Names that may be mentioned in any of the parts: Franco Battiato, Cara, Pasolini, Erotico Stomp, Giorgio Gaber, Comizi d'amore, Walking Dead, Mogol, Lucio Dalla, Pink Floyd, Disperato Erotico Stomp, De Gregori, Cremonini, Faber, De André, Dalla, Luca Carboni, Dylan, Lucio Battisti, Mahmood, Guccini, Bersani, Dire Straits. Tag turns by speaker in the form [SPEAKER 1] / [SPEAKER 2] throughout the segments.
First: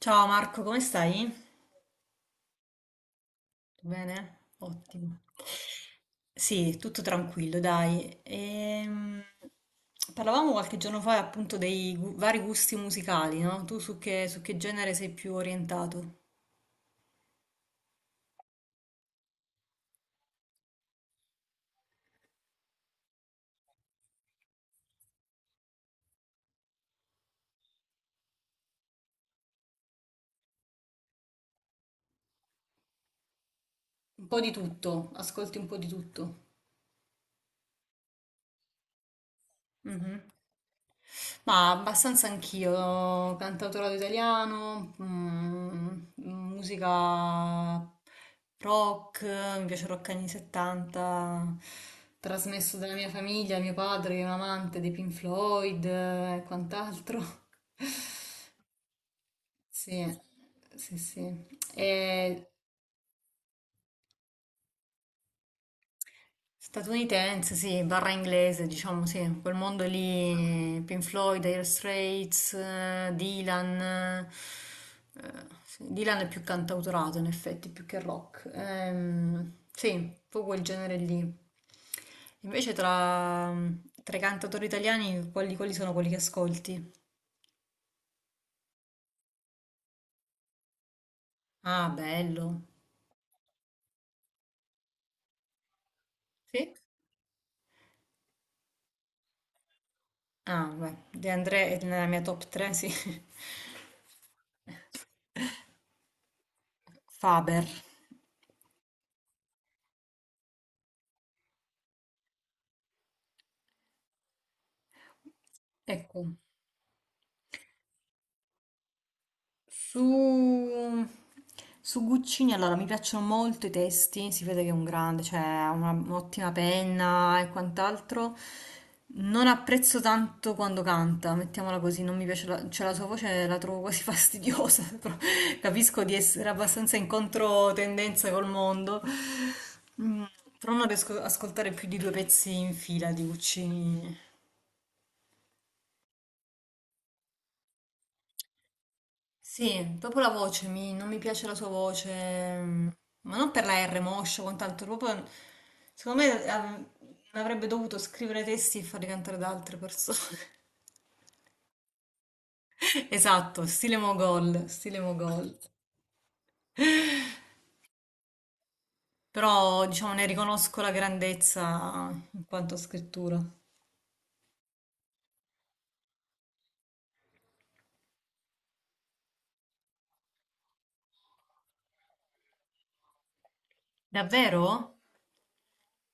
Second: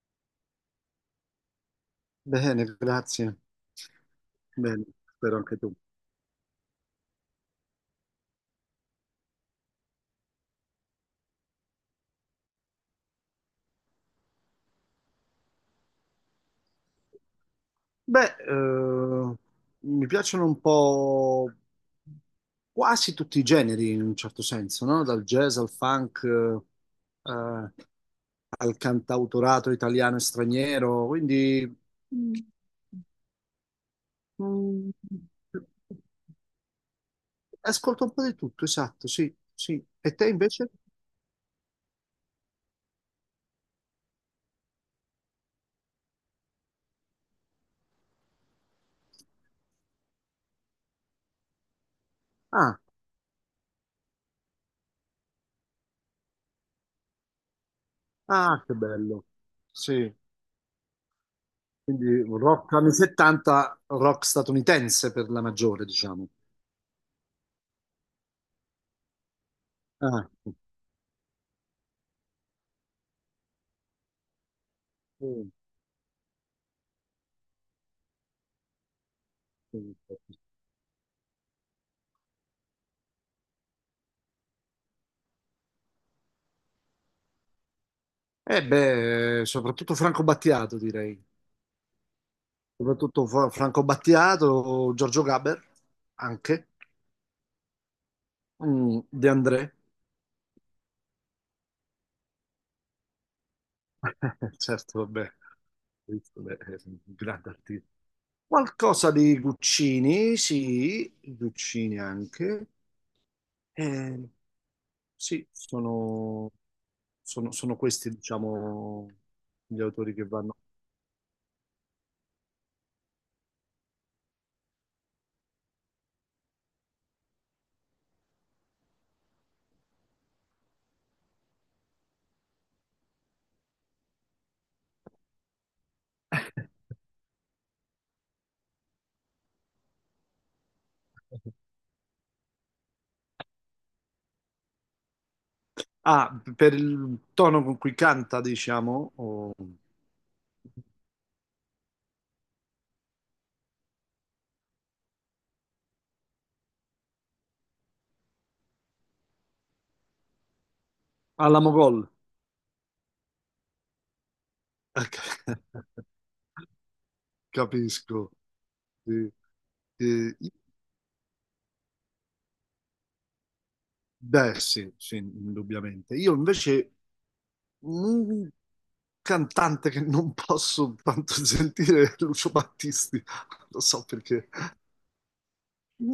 [SPEAKER 1] Ciao Marco, come stai?
[SPEAKER 2] Bene, grazie.
[SPEAKER 1] Bene?
[SPEAKER 2] Bene,
[SPEAKER 1] Ottimo.
[SPEAKER 2] spero anche tu.
[SPEAKER 1] Sì, tutto tranquillo, dai. Parlavamo qualche giorno fa appunto dei vari gusti musicali, no? Tu su che genere sei più orientato?
[SPEAKER 2] Beh, mi piacciono un po' quasi tutti i generi in un certo senso, no? Dal jazz al funk, eh, al cantautorato italiano e straniero, quindi
[SPEAKER 1] Un po' di
[SPEAKER 2] mm,
[SPEAKER 1] tutto, ascolti un po' di tutto.
[SPEAKER 2] ascolto un po' di tutto, esatto, sì, sì. E
[SPEAKER 1] Mhm.
[SPEAKER 2] te invece?
[SPEAKER 1] Ma abbastanza anch'io, cantautorato italiano, mm, musica rock, mi piace il rock anni 70, trasmesso
[SPEAKER 2] Ah,
[SPEAKER 1] dalla mia famiglia, mio padre che è un amante dei Pink Floyd e quant'altro.
[SPEAKER 2] ah, che bello.
[SPEAKER 1] Sì,
[SPEAKER 2] Sì.
[SPEAKER 1] sì, sì.
[SPEAKER 2] Quindi un
[SPEAKER 1] E
[SPEAKER 2] rock anni 70, rock statunitense per la maggiore, diciamo.
[SPEAKER 1] statunitense, sì, barra inglese, diciamo, sì, quel mondo
[SPEAKER 2] Ah,
[SPEAKER 1] lì, Pink Floyd, Dire Straits, Dylan,
[SPEAKER 2] sì,
[SPEAKER 1] sì, Dylan è più cantautorato in effetti, più che rock. Sì,
[SPEAKER 2] sì,
[SPEAKER 1] un
[SPEAKER 2] sì.
[SPEAKER 1] po' quel genere lì. Invece tra, tra i cantautori italiani, quali sono quelli che ascolti?
[SPEAKER 2] Eh beh, soprattutto Franco Battiato, direi.
[SPEAKER 1] Ah, bello,
[SPEAKER 2] Soprattutto Franco Battiato, Giorgio Gaber, anche,
[SPEAKER 1] sì?
[SPEAKER 2] De André.
[SPEAKER 1] Ah, beh, De André è nella mia top 3, sì,
[SPEAKER 2] Certo, vabbè, visto, beh, è un grande
[SPEAKER 1] Faber,
[SPEAKER 2] artista. Qualcosa di Guccini, sì, Guccini anche. Eh, Sì,
[SPEAKER 1] ecco.
[SPEAKER 2] sono questi, diciamo, gli autori che vanno.
[SPEAKER 1] Su, su Guccini, allora mi piacciono molto i testi, si vede che è un grande, cioè ha un'ottima penna e quant'altro. Non apprezzo tanto quando canta, mettiamola così, non mi piace la, cioè la sua voce la trovo quasi fastidiosa, però capisco di essere abbastanza in controtendenza col mondo. Mm, però non riesco ad ascoltare più di due pezzi in fila di Guccini.
[SPEAKER 2] Ah, per il tono con cui canta, diciamo, o...
[SPEAKER 1] Sì, proprio la voce, non mi piace la sua voce, mm, ma non per la R moscia, quant'altro, proprio, secondo me avrebbe dovuto scrivere testi e farli cantare da altre persone.
[SPEAKER 2] alla Mogol.
[SPEAKER 1] Esatto, stile Mogol, stile Mogol.
[SPEAKER 2] Capisco. Sì.
[SPEAKER 1] Però, diciamo, ne
[SPEAKER 2] Eh,
[SPEAKER 1] riconosco la grandezza in quanto a scrittura.
[SPEAKER 2] beh, sì, sì, indubbiamente. Io invece un cantante che non posso tanto sentire è Lucio Battisti, lo so perché.
[SPEAKER 1] Davvero?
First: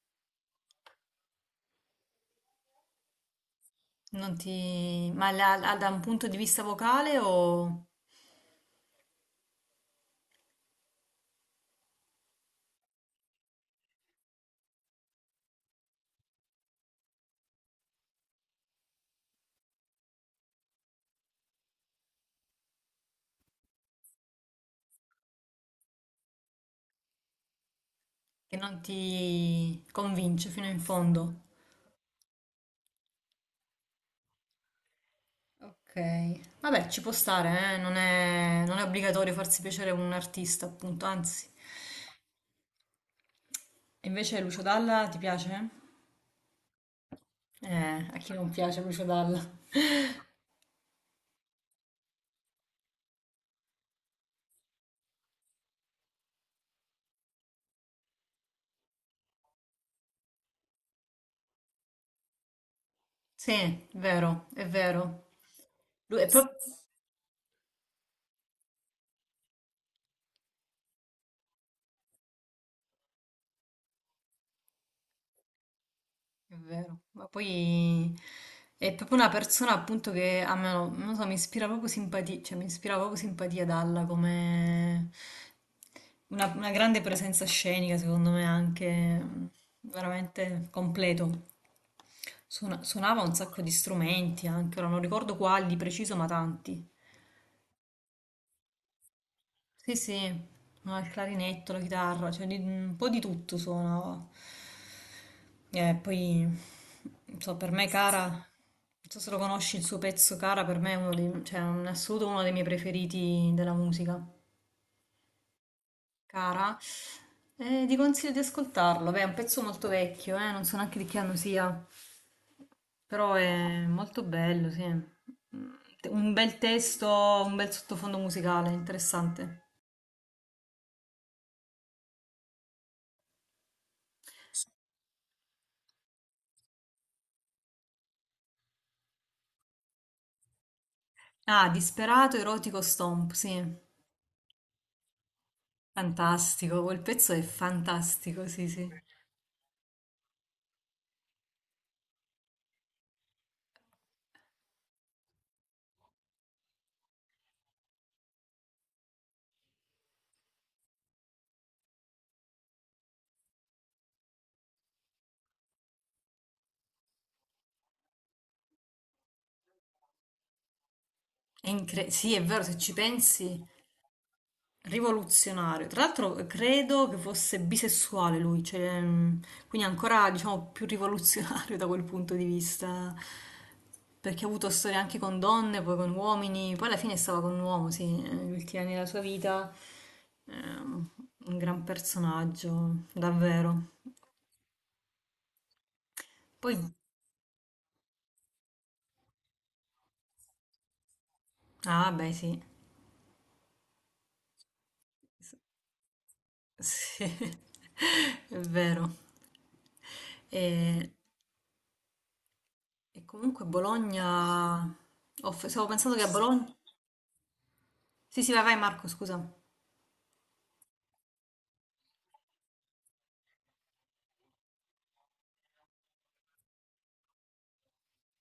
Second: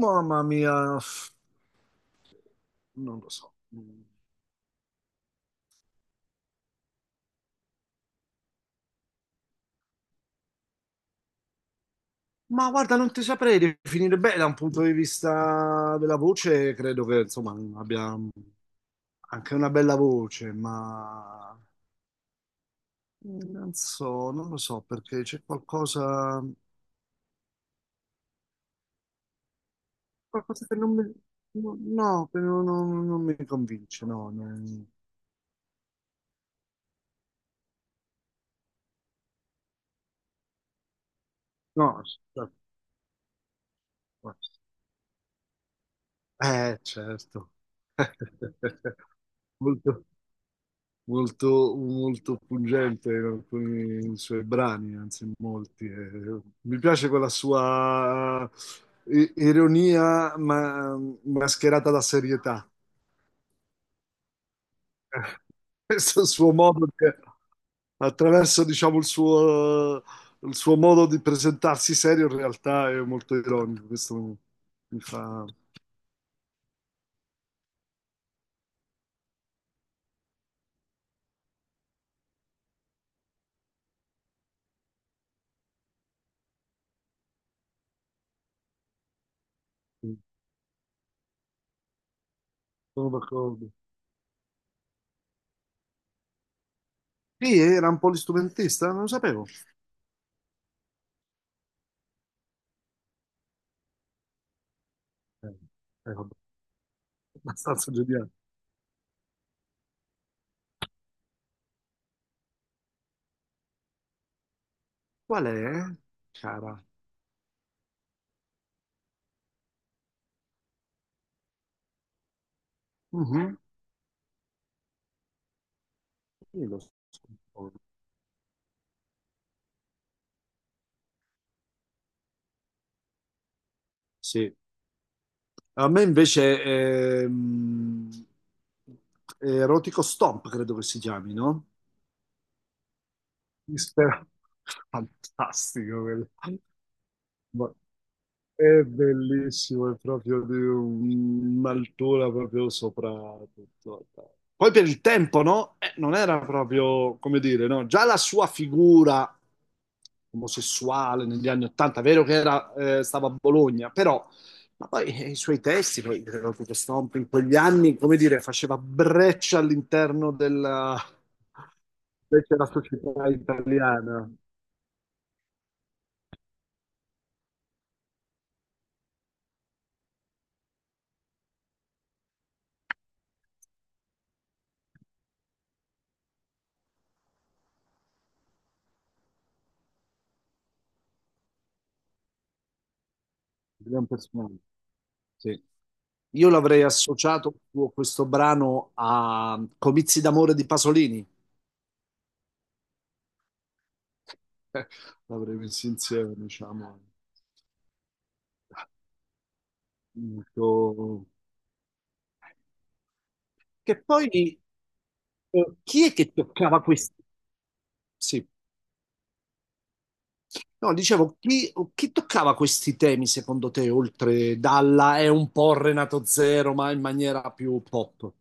[SPEAKER 2] Mamma mia, non lo so.
[SPEAKER 1] Non ti... Ma da un punto di vista vocale o
[SPEAKER 2] Ma guarda, non ti saprei definire bene da un punto di vista della voce, credo che insomma abbia anche una bella voce, ma non so, non lo so perché c'è qualcosa,
[SPEAKER 1] che non ti convince
[SPEAKER 2] qualcosa
[SPEAKER 1] fino
[SPEAKER 2] che
[SPEAKER 1] in
[SPEAKER 2] non mi,
[SPEAKER 1] fondo?
[SPEAKER 2] no, no, che non, non mi convince, no,
[SPEAKER 1] Ok, vabbè, ci può stare, eh. Non è, non è obbligatorio farsi piacere un artista, appunto, anzi.
[SPEAKER 2] no, aspetta.
[SPEAKER 1] E invece
[SPEAKER 2] Guarda.
[SPEAKER 1] Lucio Dalla ti piace?
[SPEAKER 2] Eh, certo,
[SPEAKER 1] A chi non piace Lucio Dalla?
[SPEAKER 2] molto. Molto, molto pungente in alcuni suoi brani, anzi in molti. E mi piace quella sua ironia mascherata da serietà.
[SPEAKER 1] Sì, è vero, è vero. Lui
[SPEAKER 2] Questo
[SPEAKER 1] è
[SPEAKER 2] suo
[SPEAKER 1] proprio...
[SPEAKER 2] modo di, attraverso, diciamo, il suo modo di presentarsi serio in realtà è molto ironico. Questo mi fa...
[SPEAKER 1] È vero, ma poi è proprio una persona appunto che a me, non lo so, mi ispira proprio simpatia, cioè mi ispira proprio simpatia Dalla come una grande presenza scenica, secondo me anche, mm, veramente completo.
[SPEAKER 2] Sono
[SPEAKER 1] Suonava un sacco di
[SPEAKER 2] d'accordo.
[SPEAKER 1] strumenti anche, ora non ricordo quali di preciso, ma tanti.
[SPEAKER 2] Sì, era un polistrumentista, non lo sapevo.
[SPEAKER 1] Sì, sì, ma il clarinetto, la chitarra, cioè un po' di tutto suonava.
[SPEAKER 2] Eh,
[SPEAKER 1] E
[SPEAKER 2] È
[SPEAKER 1] poi, non so, per me
[SPEAKER 2] abbastanza
[SPEAKER 1] Cara,
[SPEAKER 2] geniale.
[SPEAKER 1] non so se lo conosci il suo pezzo Cara, per me è uno dei, cioè, in assoluto uno dei miei preferiti della musica.
[SPEAKER 2] Qual è,
[SPEAKER 1] Cara,
[SPEAKER 2] cara?
[SPEAKER 1] e ti consiglio di ascoltarlo, beh, è un pezzo molto vecchio, non so neanche di che anno sia. Però
[SPEAKER 2] Mhm.
[SPEAKER 1] è molto bello, sì. Mm, un bel
[SPEAKER 2] Io lo so.
[SPEAKER 1] testo, un bel sottofondo musicale, interessante.
[SPEAKER 2] Sì. A me invece Erotico Stomp, credo che si chiami, no?
[SPEAKER 1] Ah, Disperato Erotico Stomp, sì.
[SPEAKER 2] Mister- Fantastico quello.
[SPEAKER 1] Fantastico, quel pezzo è
[SPEAKER 2] Ma
[SPEAKER 1] fantastico, sì,
[SPEAKER 2] è
[SPEAKER 1] sì.
[SPEAKER 2] bellissimo, è proprio di un'altura proprio sopra tutto. Poi per il tempo, no? Non era proprio, come dire, no? Già la sua figura omosessuale negli anni Ottanta, vero che era, stava a Bologna, però ma poi i suoi testi, poi credo che Stomp in quegli anni, come dire, faceva breccia all'interno della,
[SPEAKER 1] Sì, è
[SPEAKER 2] invece
[SPEAKER 1] vero,
[SPEAKER 2] la
[SPEAKER 1] se ci
[SPEAKER 2] società
[SPEAKER 1] pensi,
[SPEAKER 2] italiana, un
[SPEAKER 1] rivoluzionario. Tra l'altro credo che fosse bisessuale lui, cioè, quindi ancora diciamo più rivoluzionario da quel punto di vista, perché ha avuto storie anche con donne, poi con uomini, poi alla fine stava con un uomo, sì, negli ultimi anni della sua vita. ehm, un gran personaggio, davvero.
[SPEAKER 2] gran personaggio. Sì. Io
[SPEAKER 1] Poi,
[SPEAKER 2] l'avrei associato questo brano a Comizi d'amore di Pasolini.
[SPEAKER 1] ah beh sì,
[SPEAKER 2] L'avrei messo insieme, diciamo.
[SPEAKER 1] sì, è vero. E,
[SPEAKER 2] Dico-
[SPEAKER 1] e comunque
[SPEAKER 2] Che poi
[SPEAKER 1] Bologna, stavo
[SPEAKER 2] chi è
[SPEAKER 1] pensando che a
[SPEAKER 2] che
[SPEAKER 1] Bologna...
[SPEAKER 2] toccava questi.
[SPEAKER 1] Sì,
[SPEAKER 2] Sì.
[SPEAKER 1] sì, vai Marco, scusa.
[SPEAKER 2] No, dicevo, chi toccava questi temi secondo te, oltre Dalla è un po' Renato Zero, ma in maniera più pop?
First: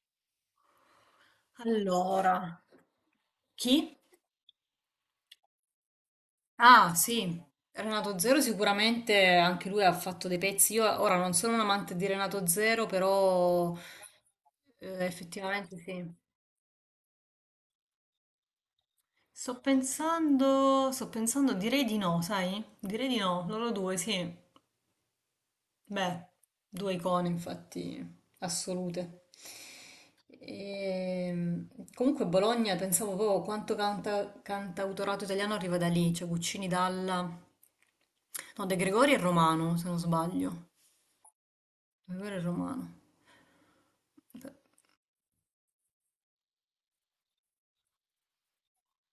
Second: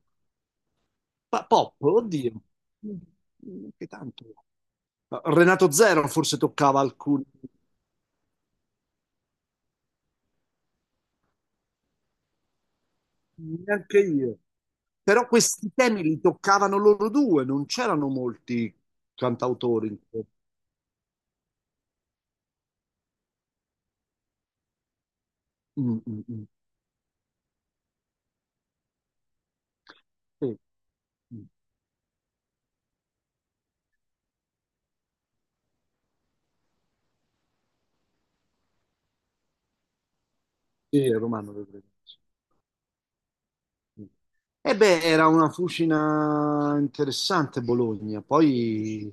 [SPEAKER 2] Pop, oddio,
[SPEAKER 1] Allora,
[SPEAKER 2] Che
[SPEAKER 1] chi?
[SPEAKER 2] tanto. Renato Zero forse toccava
[SPEAKER 1] Ah,
[SPEAKER 2] alcuni,
[SPEAKER 1] sì. Renato Zero sicuramente anche lui ha fatto dei pezzi. Io ora non sono un amante di Renato Zero, però
[SPEAKER 2] neanche io. Però questi
[SPEAKER 1] effettivamente
[SPEAKER 2] temi
[SPEAKER 1] sì.
[SPEAKER 2] li toccavano loro due, non c'erano molti cantautori.
[SPEAKER 1] Sto pensando, direi di no, sai? Direi di no, loro due, sì.
[SPEAKER 2] Mm,
[SPEAKER 1] Beh,
[SPEAKER 2] mm, mm.
[SPEAKER 1] due icone infatti assolute.
[SPEAKER 2] Sì, mm.
[SPEAKER 1] Ehm, comunque Bologna, pensavo proprio quanto canta, cantautorato italiano arriva da lì, cioè Guccini, Dalla, no, De Gregori è romano, se non sbaglio.
[SPEAKER 2] Sì, Romano, lo credo.
[SPEAKER 1] De Gregori è romano.
[SPEAKER 2] E beh, era una fucina interessante Bologna. Poi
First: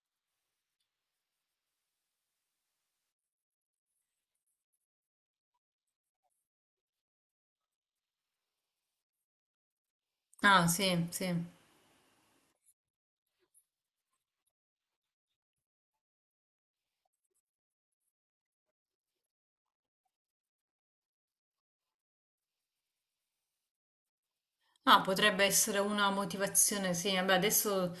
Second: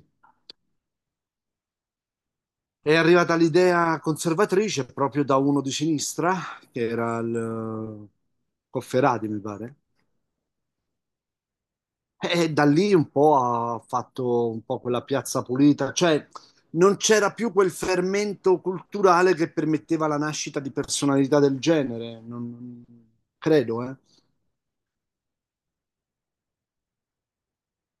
[SPEAKER 2] è arrivata l'idea conservatrice proprio da uno di sinistra, che era il Cofferati, mi pare.
[SPEAKER 1] Ah, sì, sì.
[SPEAKER 2] E da lì un po' ha fatto un po' quella piazza pulita, cioè non c'era più quel fermento culturale che permetteva la nascita di personalità del genere, non, credo, eh.
[SPEAKER 1] Ah, potrebbe essere una motivazione, sì. Vabbè, adesso...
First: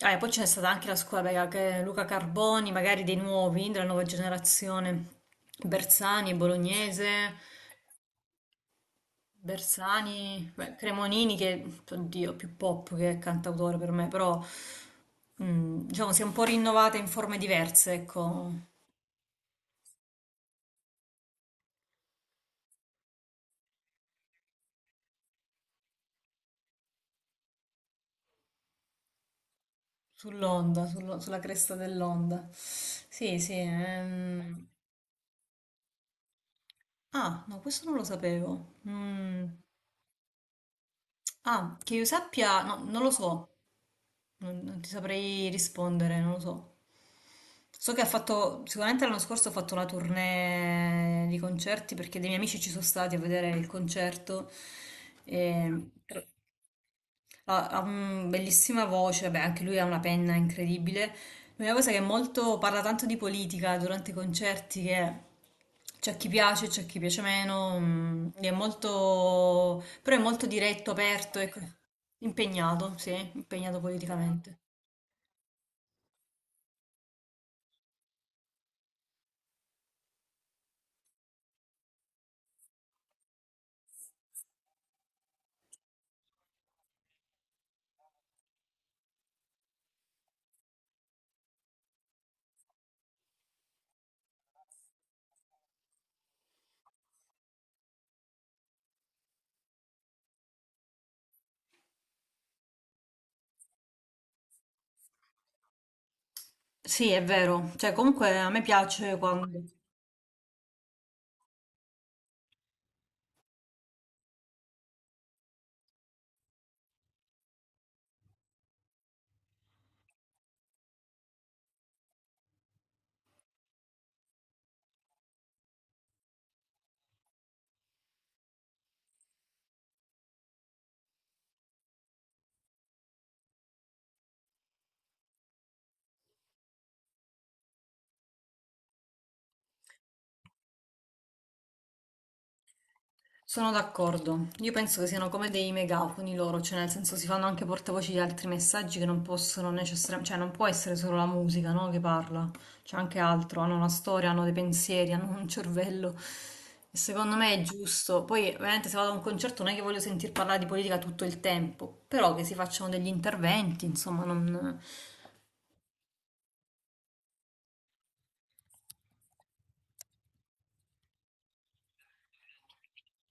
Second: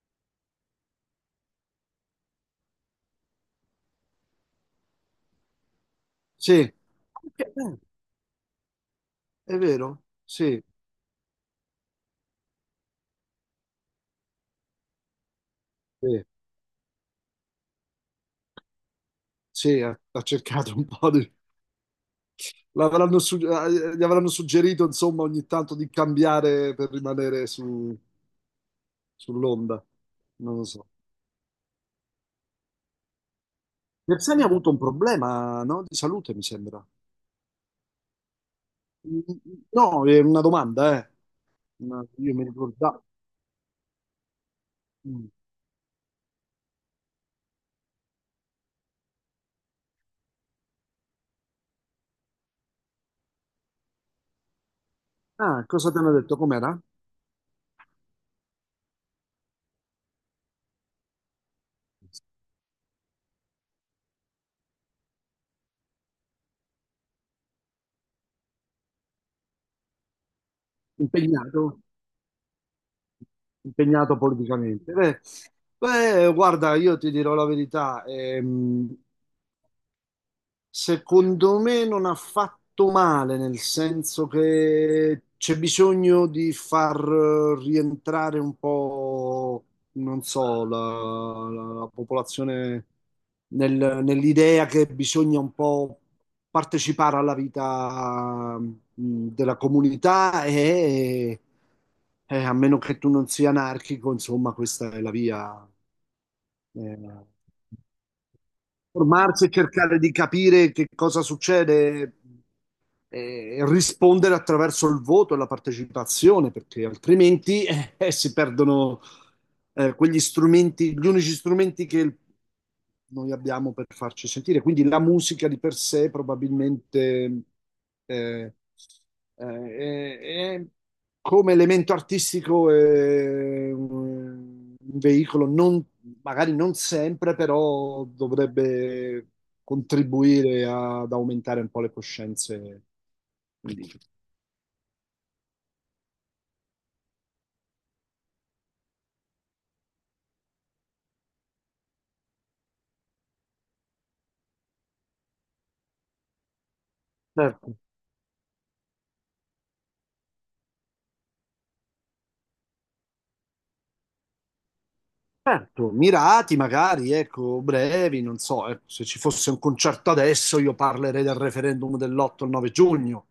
[SPEAKER 1] Ah, e poi c'è stata anche la scuola, raga, che Luca Carboni, magari dei nuovi, della nuova generazione. Bersani, è
[SPEAKER 2] Sì,
[SPEAKER 1] bolognese,
[SPEAKER 2] Eh, è vero,
[SPEAKER 1] Bersani,
[SPEAKER 2] sì.
[SPEAKER 1] beh, Cremonini, che, oddio, più pop che cantautore per me, però, mm, diciamo, si è
[SPEAKER 2] Sì.
[SPEAKER 1] un po' rinnovata in forme diverse, ecco,
[SPEAKER 2] Sì, ha cercato un po' di... Gli avranno suggerito, insomma, ogni tanto di cambiare per rimanere sull'onda. Non lo
[SPEAKER 1] sull'onda,
[SPEAKER 2] so.
[SPEAKER 1] sulla cresta dell'onda. Sì, sì.
[SPEAKER 2] Bersani ha avuto un problema, no? Di salute, mi sembra.
[SPEAKER 1] Ah, no, questo non lo sapevo.
[SPEAKER 2] Mm,
[SPEAKER 1] Mm.
[SPEAKER 2] no, è una domanda, eh.
[SPEAKER 1] Ah, che io
[SPEAKER 2] Io mi
[SPEAKER 1] sappia, no, non
[SPEAKER 2] ricordavo.
[SPEAKER 1] lo so, non ti
[SPEAKER 2] Mm.
[SPEAKER 1] saprei rispondere, non lo so. So che ha fatto, sicuramente l'anno scorso ha fatto la tournée di concerti perché dei miei amici ci sono stati a vedere il concerto.
[SPEAKER 2] Ah,
[SPEAKER 1] E,
[SPEAKER 2] cosa ti hanno detto? Com'era?
[SPEAKER 1] ha, bellissima voce, beh, anche lui ha una penna incredibile. L'unica cosa che è molto, parla tanto di politica durante i concerti, che c'è chi piace meno, mm, è molto, però è molto diretto, aperto, ecco.
[SPEAKER 2] Impegnato?
[SPEAKER 1] Impegnato, sì, impegnato
[SPEAKER 2] Impegnato
[SPEAKER 1] politicamente.
[SPEAKER 2] politicamente. Beh, guarda, io ti dirò la verità. Secondo me non ha fatto male, nel senso che c'è bisogno di far rientrare un po', non so, la, la popolazione nell'idea che bisogna un po' partecipare alla vita della comunità e a meno che tu non sia anarchico, insomma, questa è la via. eh
[SPEAKER 1] Sì, è vero, cioè comunque a me piace
[SPEAKER 2] Formarsi e
[SPEAKER 1] quando...
[SPEAKER 2] cercare di capire che cosa succede, rispondere attraverso il voto e la partecipazione, perché altrimenti si perdono quegli strumenti, gli unici strumenti che noi abbiamo per farci sentire. Quindi la musica di per sé probabilmente eh, eh, è- è come elemento artistico è un veicolo, magari non sempre, però dovrebbe contribuire ad aumentare un po' le coscienze.
[SPEAKER 1] Sono
[SPEAKER 2] Quindi,
[SPEAKER 1] d'accordo. Io penso che siano come dei megafoni loro, cioè nel senso si fanno anche portavoci di altri messaggi che non possono necessariamente, cioè non può essere solo la musica, no, che parla, c'è anche altro, hanno una storia, hanno dei pensieri, hanno un cervello. E secondo me è
[SPEAKER 2] certo,
[SPEAKER 1] giusto. Poi, ovviamente, se vado a un concerto non è che voglio sentir parlare di politica tutto il tempo, però che si facciano degli interventi, insomma, non...
[SPEAKER 2] certo, mirati magari, ecco, brevi, non so, ecco, se ci fosse un concerto adesso io parlerei del referendum dell'8 e 9 giugno,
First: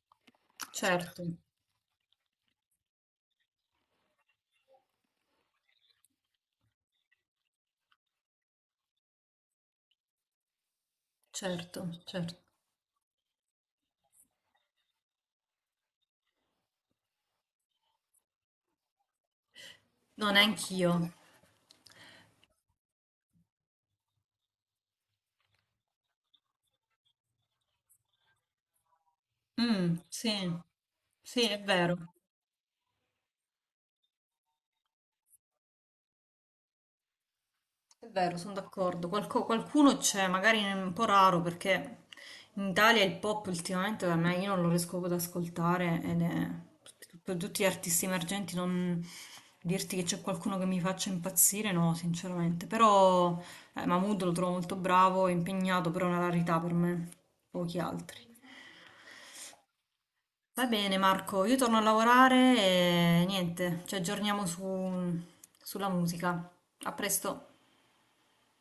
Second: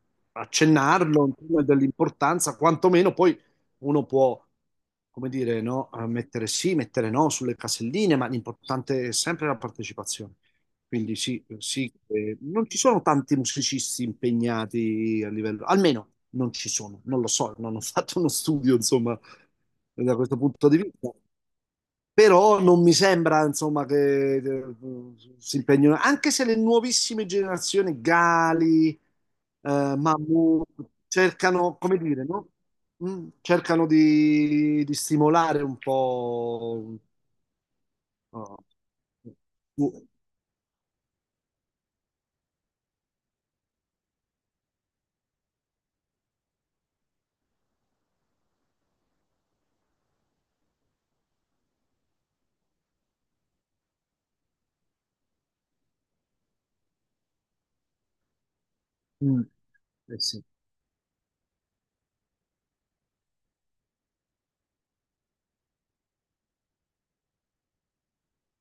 [SPEAKER 1] Certo,
[SPEAKER 2] accennarlo, insomma, dell'importanza, quantomeno poi uno può, come dire, no, mettere sì, mettere no sulle caselline, ma l'importante è sempre la partecipazione. Quindi sì, sì,
[SPEAKER 1] certo, certo.
[SPEAKER 2] non ci sono tanti musicisti impegnati a livello, almeno non ci sono, non lo so, non ho fatto uno studio, insomma, da
[SPEAKER 1] No,
[SPEAKER 2] questo punto di
[SPEAKER 1] neanch'io.
[SPEAKER 2] vista. Però non mi sembra, insomma, che si impegnino, anche se le nuovissime generazioni, Gali,
[SPEAKER 1] Mm, sì,
[SPEAKER 2] Mahmood,
[SPEAKER 1] sì, è
[SPEAKER 2] cercano, come
[SPEAKER 1] vero.
[SPEAKER 2] dire, no? Mm, cercano di stimolare un po'...
[SPEAKER 1] È vero, sono
[SPEAKER 2] no.
[SPEAKER 1] d'accordo. Qualcuno c'è, magari è un po' raro perché in Italia il pop ultimamente da me io non lo riesco proprio ad ascoltare ed è per tutti gli artisti emergenti non dirti che c'è qualcuno che mi faccia impazzire, no, sinceramente. Però Mahmood lo trovo molto bravo, impegnato, però è una rarità per me, pochi altri.
[SPEAKER 2] Mm, eh sì.
[SPEAKER 1] Va bene Marco, io torno a lavorare e niente, ci aggiorniamo sulla musica. A presto.